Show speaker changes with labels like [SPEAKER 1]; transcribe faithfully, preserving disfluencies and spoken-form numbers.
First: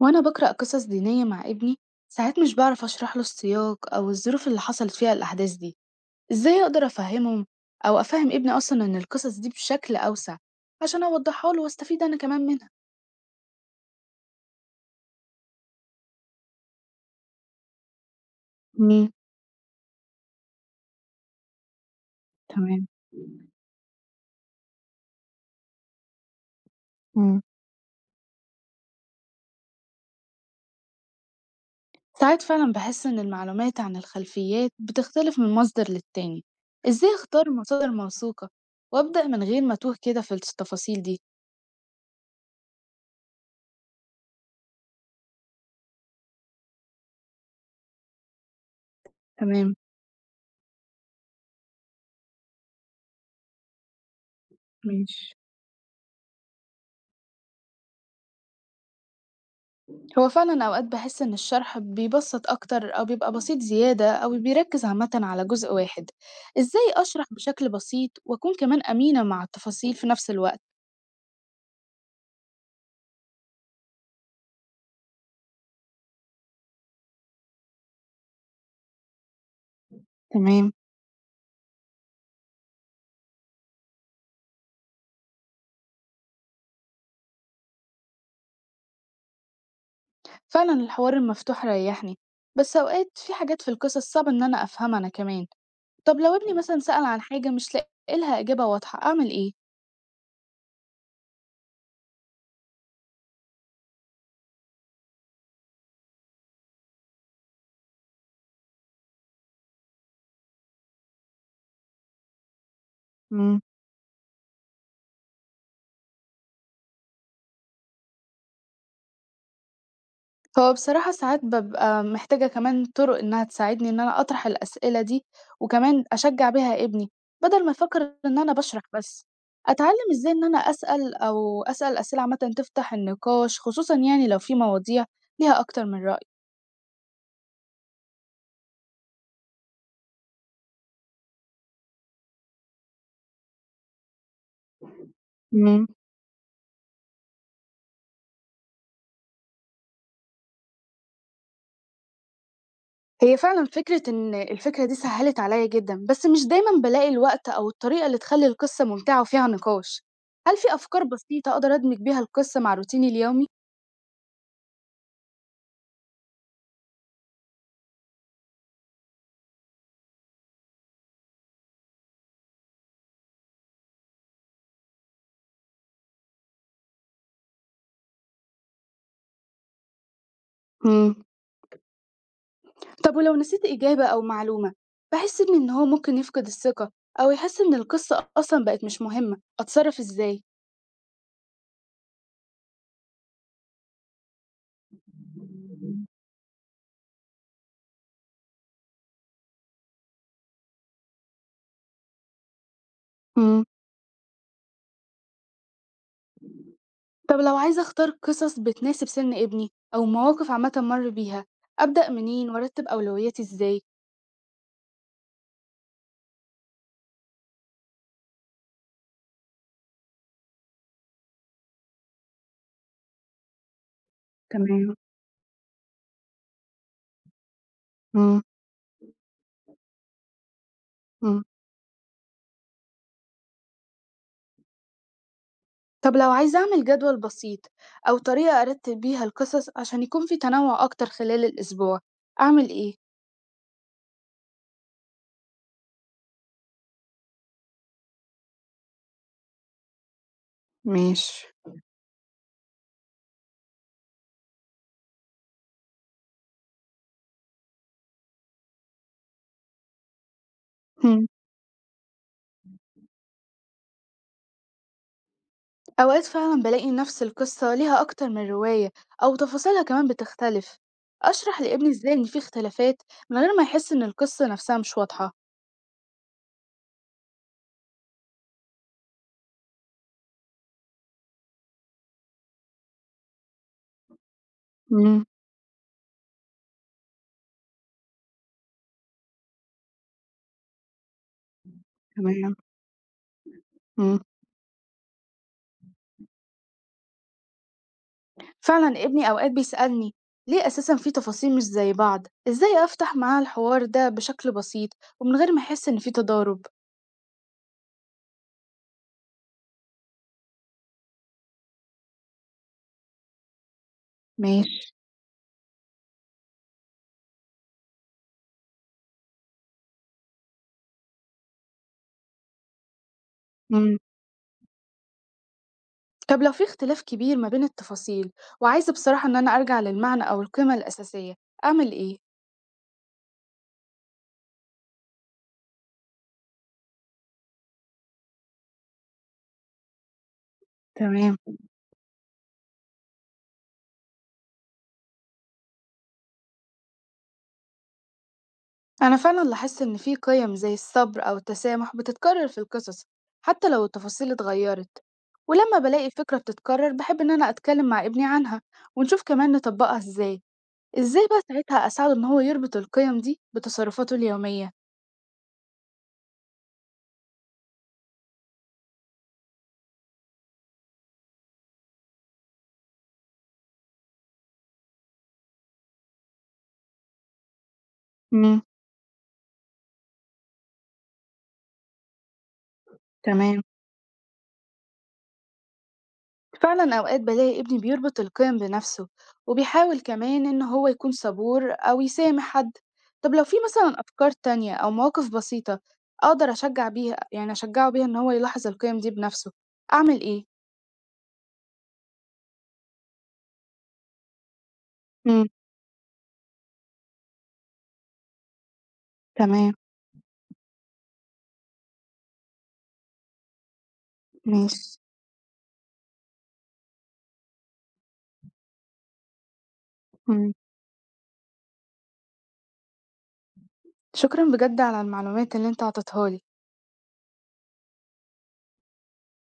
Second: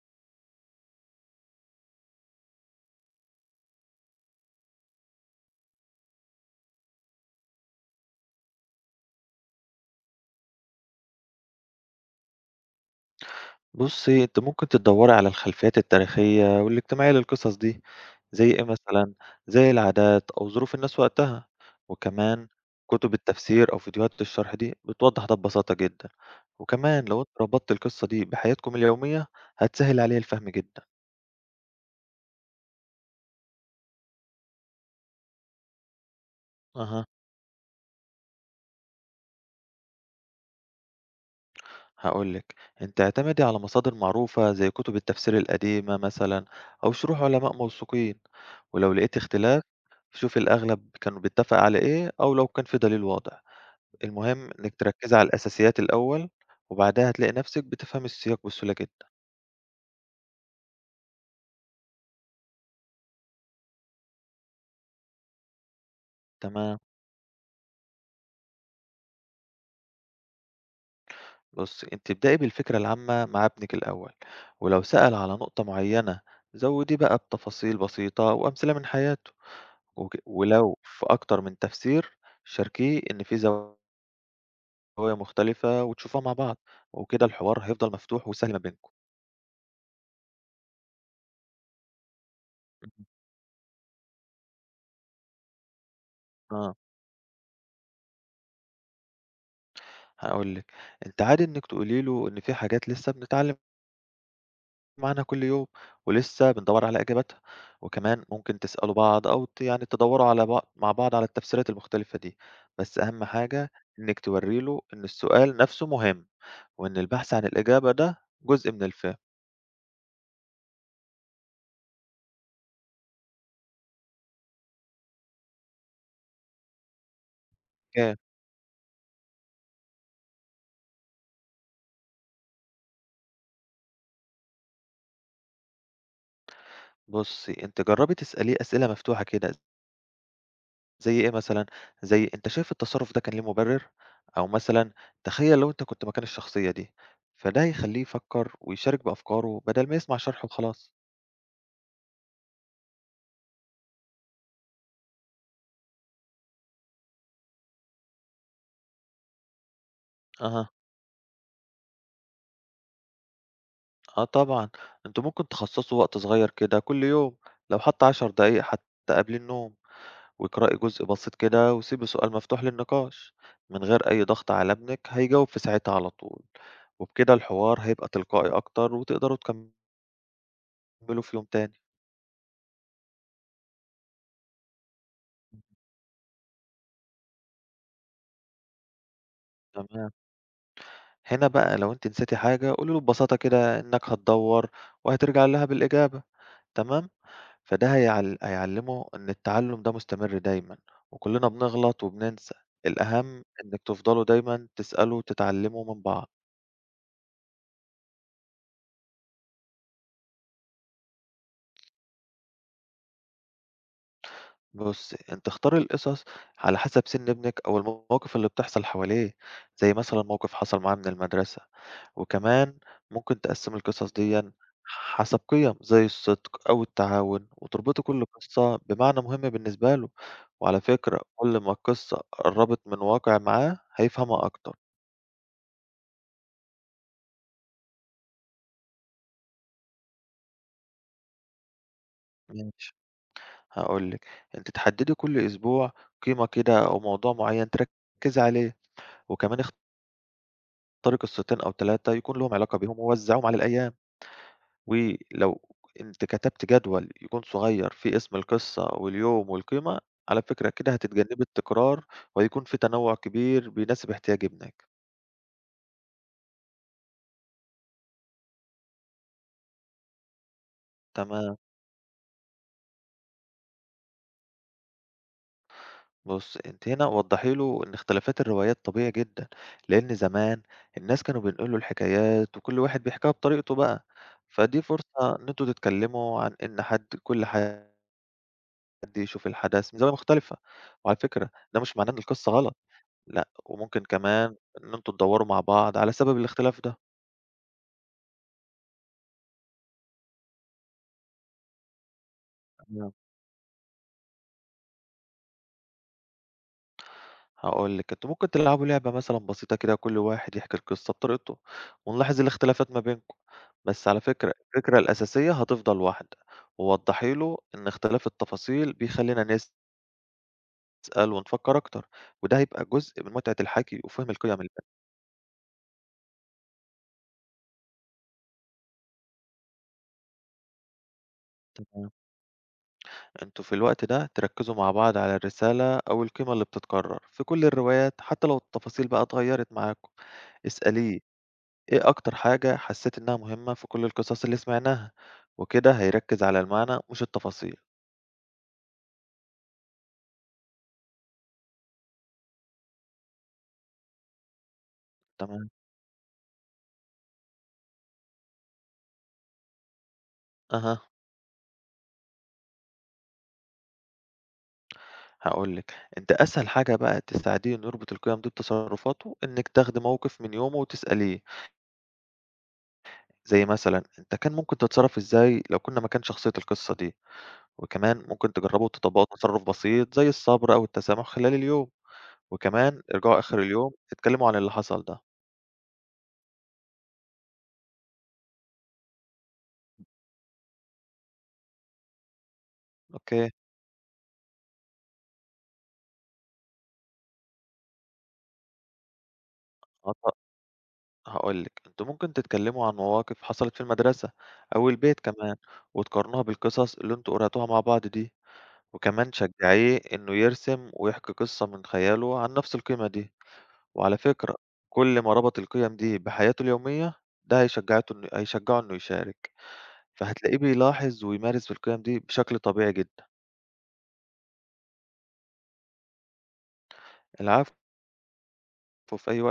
[SPEAKER 1] وأنا بقرأ قصص دينية مع ابني. ساعات مش بعرف أشرح له السياق أو الظروف اللي حصلت فيها الأحداث دي. إزاي أقدر أفهمهم أو أفهم ابني أصلا إن القصص دي بشكل أوسع، عشان أوضحها له وأستفيد أنا كمان منها؟
[SPEAKER 2] بُصّي، أنتِ ممكن تدوّري على الخلفيات التاريخية والاجتماعية للقصص دي، زي إيه
[SPEAKER 1] امم
[SPEAKER 2] مثلًا، زي العادات أو ظروف الناس وقتها، وكمان
[SPEAKER 1] تمام.
[SPEAKER 2] كتب التفسير أو فيديوهات الشرح دي بتوضّح ده ببساطة جدًا، وكمان لو أنتِ
[SPEAKER 1] امم
[SPEAKER 2] ربطتِ القصة دي بحياتكم اليومية هتسهّل عليها الفهم جدًا.
[SPEAKER 1] ساعات فعلا بحس إن المعلومات عن الخلفيات بتختلف من مصدر للتاني.
[SPEAKER 2] أها،
[SPEAKER 1] إزاي أختار مصادر موثوقة وأبدأ من غير ما أتوه كده في التفاصيل دي؟
[SPEAKER 2] هاقول لِك، أنتِ اعتمدي على مصادر معروفة زي كتب التفسير القديمة مثلًا أو شروح علماء موثوقين، ولو لقيتِ اختلاف
[SPEAKER 1] تمام.
[SPEAKER 2] شوفي الأغلب كانوا بيتّفق على إيه أو لو كان في دليل واضح. المهم إنِّك تركّزي
[SPEAKER 1] ماشي.
[SPEAKER 2] على الأساسيات الأول، وبعدها هتلاقي نَفْسِك بتفهمي السياق بسهولة جدًا.
[SPEAKER 1] هو فعلا أوقات بحس إن الشرح بيبسط أكتر أو بيبقى بسيط زيادة أو بيركز عامة على جزء واحد.
[SPEAKER 2] تمام،
[SPEAKER 1] إزاي أشرح بشكل بسيط وأكون كمان أمينة مع التفاصيل في نفس الوقت؟
[SPEAKER 2] بُصّي أنتِ ابدئي بالفكرة العامة مع ابنِك الأول، ولو سأل على نقطة معيّنة زوّديه بقى بتفاصيل بسيطة وأمثلة من حياته، وك
[SPEAKER 1] تمام.
[SPEAKER 2] ولو في أكتر من تفسير شاركيه إن في زوايا مختلفة وتشوفوها مع بعض، وكده الحوار هيفضل مفتوح وسهل ما بينكم.
[SPEAKER 1] فعلا الحوار المفتوح ريحني، بس أوقات في حاجات في القصص صعب إن أنا أفهمها أنا كمان. طب لو ابني
[SPEAKER 2] اهم، آه،
[SPEAKER 1] مثلا سأل عن حاجة مش لاقي لها إجابة واضحة، أعمل إيه؟
[SPEAKER 2] هاقول لِك، أنتِ عادي إنِّك تقولي له إن في حاجات لسه بنتعلم معانا كل يوم ولسه بندوّر على إجاباتها، وكمان ممكن تسألوا بعض أو ت يعني تدوّروا على بع مع بعض على التفسيرات المختلفة دي، بس أهم حاجة إنِّك تورّي له إن السؤال نَفْسه مهم، وإن البحث عن الإجابة ده جزء من الفهم.
[SPEAKER 1] هو بصراحة ساعات بابقى محتاجة كمان طُرق إنها تساعدني إن أنا أطرح الأسئلة دي، وكمان أشجّع بيها ابني، بدل ما يفكّر
[SPEAKER 2] كام
[SPEAKER 1] إن أنا باشرح بس. أتعلّم إزاي إن أنا أسأل أو أسأل أسئلة عامةً تفتح النقاش، خصوصًا يعني لو في مواضيع ليها أكتر من رأي.
[SPEAKER 2] بُصّي، أنتِ جرّبي تسأليه أسئلة مفتوحة كده، زي إيه مثلًا، زي أنت شايف التصرُّف ده كان ليه مُبرِّر؟ أو مثلًا تخيّل لو أنت
[SPEAKER 1] إمم.
[SPEAKER 2] كنت مكان الشخصية دي، فده هيخلّيه يفكّر ويشارك بأفكاره بدل ما يسمع شرح وخلاص.
[SPEAKER 1] هي فعلًا فكرة إن الفكرة دي سهّلت عليّا جدًا، بس مش دايمًا بالاقي الوقت أو الطريقة اللي تخلّي القصة ممتعة وفيها نقاش. هل
[SPEAKER 2] أها.
[SPEAKER 1] في أفكار بسيطة أقدر أدمج بيها القصة مع روتيني اليومي؟
[SPEAKER 2] آه طبعًا، أنتم ممكن تخصصوا وقت صغير كده كل يوم، لو حتى 10 دقايق حتى قبل النوم، واقرأي جزء بسيط كده وسيبي سؤال مفتوح للنقاش، من غير أي ضغط على ابنك هيجاوب في ساعتها على طول، وبكده الحوار هيبقى تلقائي أكتر وتقدروا تكملوا
[SPEAKER 1] إمم.
[SPEAKER 2] في يوم تاني،
[SPEAKER 1] طب ولو نسيت إجابة أو معلومة، بحس إن إن هو ممكن يفقد الثقة أو يحس إن القصة أصلا بقت مش مهمة، أتصرف
[SPEAKER 2] تمام.
[SPEAKER 1] إزاي؟
[SPEAKER 2] هنا بقى لو أنتِ نسيتِ حاجة قولي له ببساطة كده إنك هتدوّر وهترجع لها بالإجابة، تمام؟ فده هيعل هيعلّمه إن التعلُّم ده مستمر دايمًا، وكُلّنا بنغلط وبننسى، الأهم
[SPEAKER 1] مم.
[SPEAKER 2] إنِّك تفضلوا دايمًا تسألوا وتتعلّموا من بعض.
[SPEAKER 1] طب لو عايزة أختار قصص بتناسب سن ابني أو مواقف عامة مر بيها، أبدأ منين وأرتب أولوياتي إزاي؟
[SPEAKER 2] بُصّي، أنتِ اختاري القصص على حسب سِن ابنِك أو المواقف اللي بتحصل حواليه، زي مثلًا موقف حصل معاه من المدرسة، وكمان ممكن تقسّمي القصص ديًا
[SPEAKER 1] تمام.
[SPEAKER 2] حسب قِيَم زي الصدق أو التعاون، وتربطي كل
[SPEAKER 1] مم.
[SPEAKER 2] قصة بمعنى مهم بالنسبة له، وعلى فكرة
[SPEAKER 1] مم.
[SPEAKER 2] كل ما القصة قرّبت من واقع معاه هيفهمها أكتر.
[SPEAKER 1] طب لو عايزة أعمل جدول بسيط أو طريقة أرتب بيها القصص عشان يكون في تنوع أكتر خلال الأسبوع، أعمل إيه؟
[SPEAKER 2] ماشي. هاقول لِك، أنتِ تحددي كل أسبوع قيمة كده أو موضوع معيّن تركّزي عليه، وكمان اختاري
[SPEAKER 1] ماشي.
[SPEAKER 2] قصتين أو ثلاثة يكون لهم علاقة بيهم ووزّعيهم على الأيام، ولو أنتِ كتبتِ جدول يكون صغير فيه اسم القصة واليوم والقيمة، على فكرة كده
[SPEAKER 1] مم.
[SPEAKER 2] هتتجنبي التكرار وهيكون في تنوع كبير بيناسب احتياج ابنِك.
[SPEAKER 1] أوقات فعلا بلاقي نفس القصة ليها أكتر من رواية أو تفاصيلها كمان بتختلف.
[SPEAKER 2] تما
[SPEAKER 1] أشرح لابني إزاي إن في اختلافات من غير ما يحس إن القصة نفسها مش واضحة؟
[SPEAKER 2] بُص، أنتِ هنا وضّحي له إن اختلافات الروايات طبيعي جدًا، لإن زمان الناس كانوا بينقلوا الحكايات وكل واحد بيحكيها بطريقته بقى، فدي
[SPEAKER 1] امم
[SPEAKER 2] فرصة إن أنتم تتكلموا عن إن حد كل حد يشوف الحدث من زاوية مختلفة، وعلى فكرة ده مش معناه إن القصة
[SPEAKER 1] تمام.
[SPEAKER 2] غلط، لأ، وممكن
[SPEAKER 1] امم
[SPEAKER 2] كمان إن أنتم تدوّروا مع بعض على سبب الاختلاف ده.
[SPEAKER 1] فعلا ابني أوقات بيسألني ليه أساسا في تفاصيل مش زي بعض. إزاي أفتح معاه الحوار ده بشكل بسيط ومن غير ما يحس إن في تضارب؟
[SPEAKER 2] هاقول لِك، أنتم ممكن تلعبوا لعبة مثلًا بسيطة كده كل واحد يحكي القصة بطريقته، ونلاحظ الاختلافات ما بينكم، بس على فكرة
[SPEAKER 1] ماشي.
[SPEAKER 2] الفكرة الأساسية هتفضل واحدة، ووضحي له إن اختلاف التفاصيل بيخلّينا نسأل ونفكر أكتر، وده هيبقى جزء من متعة
[SPEAKER 1] امم
[SPEAKER 2] الحكي وفهم القيم اللي
[SPEAKER 1] طب لو في اختلاف كبير ما بين التفاصيل وعايزة بصراحة إن أنا أرجع للمعنى أو القيمة الأساسية، أعمل
[SPEAKER 2] تمام.
[SPEAKER 1] إيه؟
[SPEAKER 2] أنتم في الوقت ده تركزوا مع بعض على الرسالة أو القيمة اللي بتتكرر في كل الروايات، حتى لو التفاصيل بقى اتغيرت معاكم، اسأليه
[SPEAKER 1] تمام.
[SPEAKER 2] إيه أكتر حاجة حسيت إنها مهمة في كل القصص اللي سمعناها؟ وكده هيركز على المعنى مش التفاصيل،
[SPEAKER 1] أنا فعلا لاحظت إن في قيم زي الصبر أو التسامح بتتكرر في القصص حتى لو التفاصيل اتغيرت.
[SPEAKER 2] تمام؟
[SPEAKER 1] ولما بلاقي فكرة بتتكرر بحب إن أنا أتكلم مع ابني عنها ونشوف كمان نطبقها إزاي.
[SPEAKER 2] أها
[SPEAKER 1] إزاي بقى ساعتها أساعده إن هو يربط القيم دي بتصرفاته اليومية؟
[SPEAKER 2] هاقول لك، أنت أسهل حاجة بقى تساعديه إنه يربط القيم دي بتصرفاته إنك تاخدي موقف من يومه وتسأليه، زي مثلا أنت كان ممكن تتصرف إزاي لو كنا مكان شخصية القصة دي؟ وكمان ممكن
[SPEAKER 1] امم
[SPEAKER 2] تجربوا تطبقوا تصرف بسيط زي الصبر أو التسامح خلال اليوم، وكمان ارجعوا آخر
[SPEAKER 1] تمام.
[SPEAKER 2] اليوم اتكلموا عن اللي حصل ده،
[SPEAKER 1] فعلا أوقات بلاقي ابني بيربط القيم بنفسه وبيحاول كمان إن هو يكون صبور أو يسامح حد. طب لو
[SPEAKER 2] أوكي؟
[SPEAKER 1] في مثلا أفكار تانية أو مواقف بسيطة أقدر أشجع بيها، يعني أشجعه بيها إن هو يلاحظ القيم دي بنفسه، أعمل إيه؟
[SPEAKER 2] هاقول لِك، أنتم ممكن تتكلموا عن مواقف حصلت في المدرسة أو البيت
[SPEAKER 1] مم.
[SPEAKER 2] كمان، وتقارنوها بالقصص اللي أنتم قرأتوها مع بعض دي، وكمان
[SPEAKER 1] تمام.
[SPEAKER 2] شجعيه إنه يرسم ويحكي قصة من خياله عن نفس القيمة دي، وعلى فكرة
[SPEAKER 1] ماشي.
[SPEAKER 2] كل ما ربط القيم دي بحياته اليومية ده هيشجعته إنه هيشجعه إنه يشارك،
[SPEAKER 1] مم.
[SPEAKER 2] فهتلاقيه بيلاحظ ويمارس القيم دي بشكل طبيعي جدًا.
[SPEAKER 1] شكرا بجد على المعلومات اللي انت عطيتها لي.
[SPEAKER 2] العفو في أي وقت.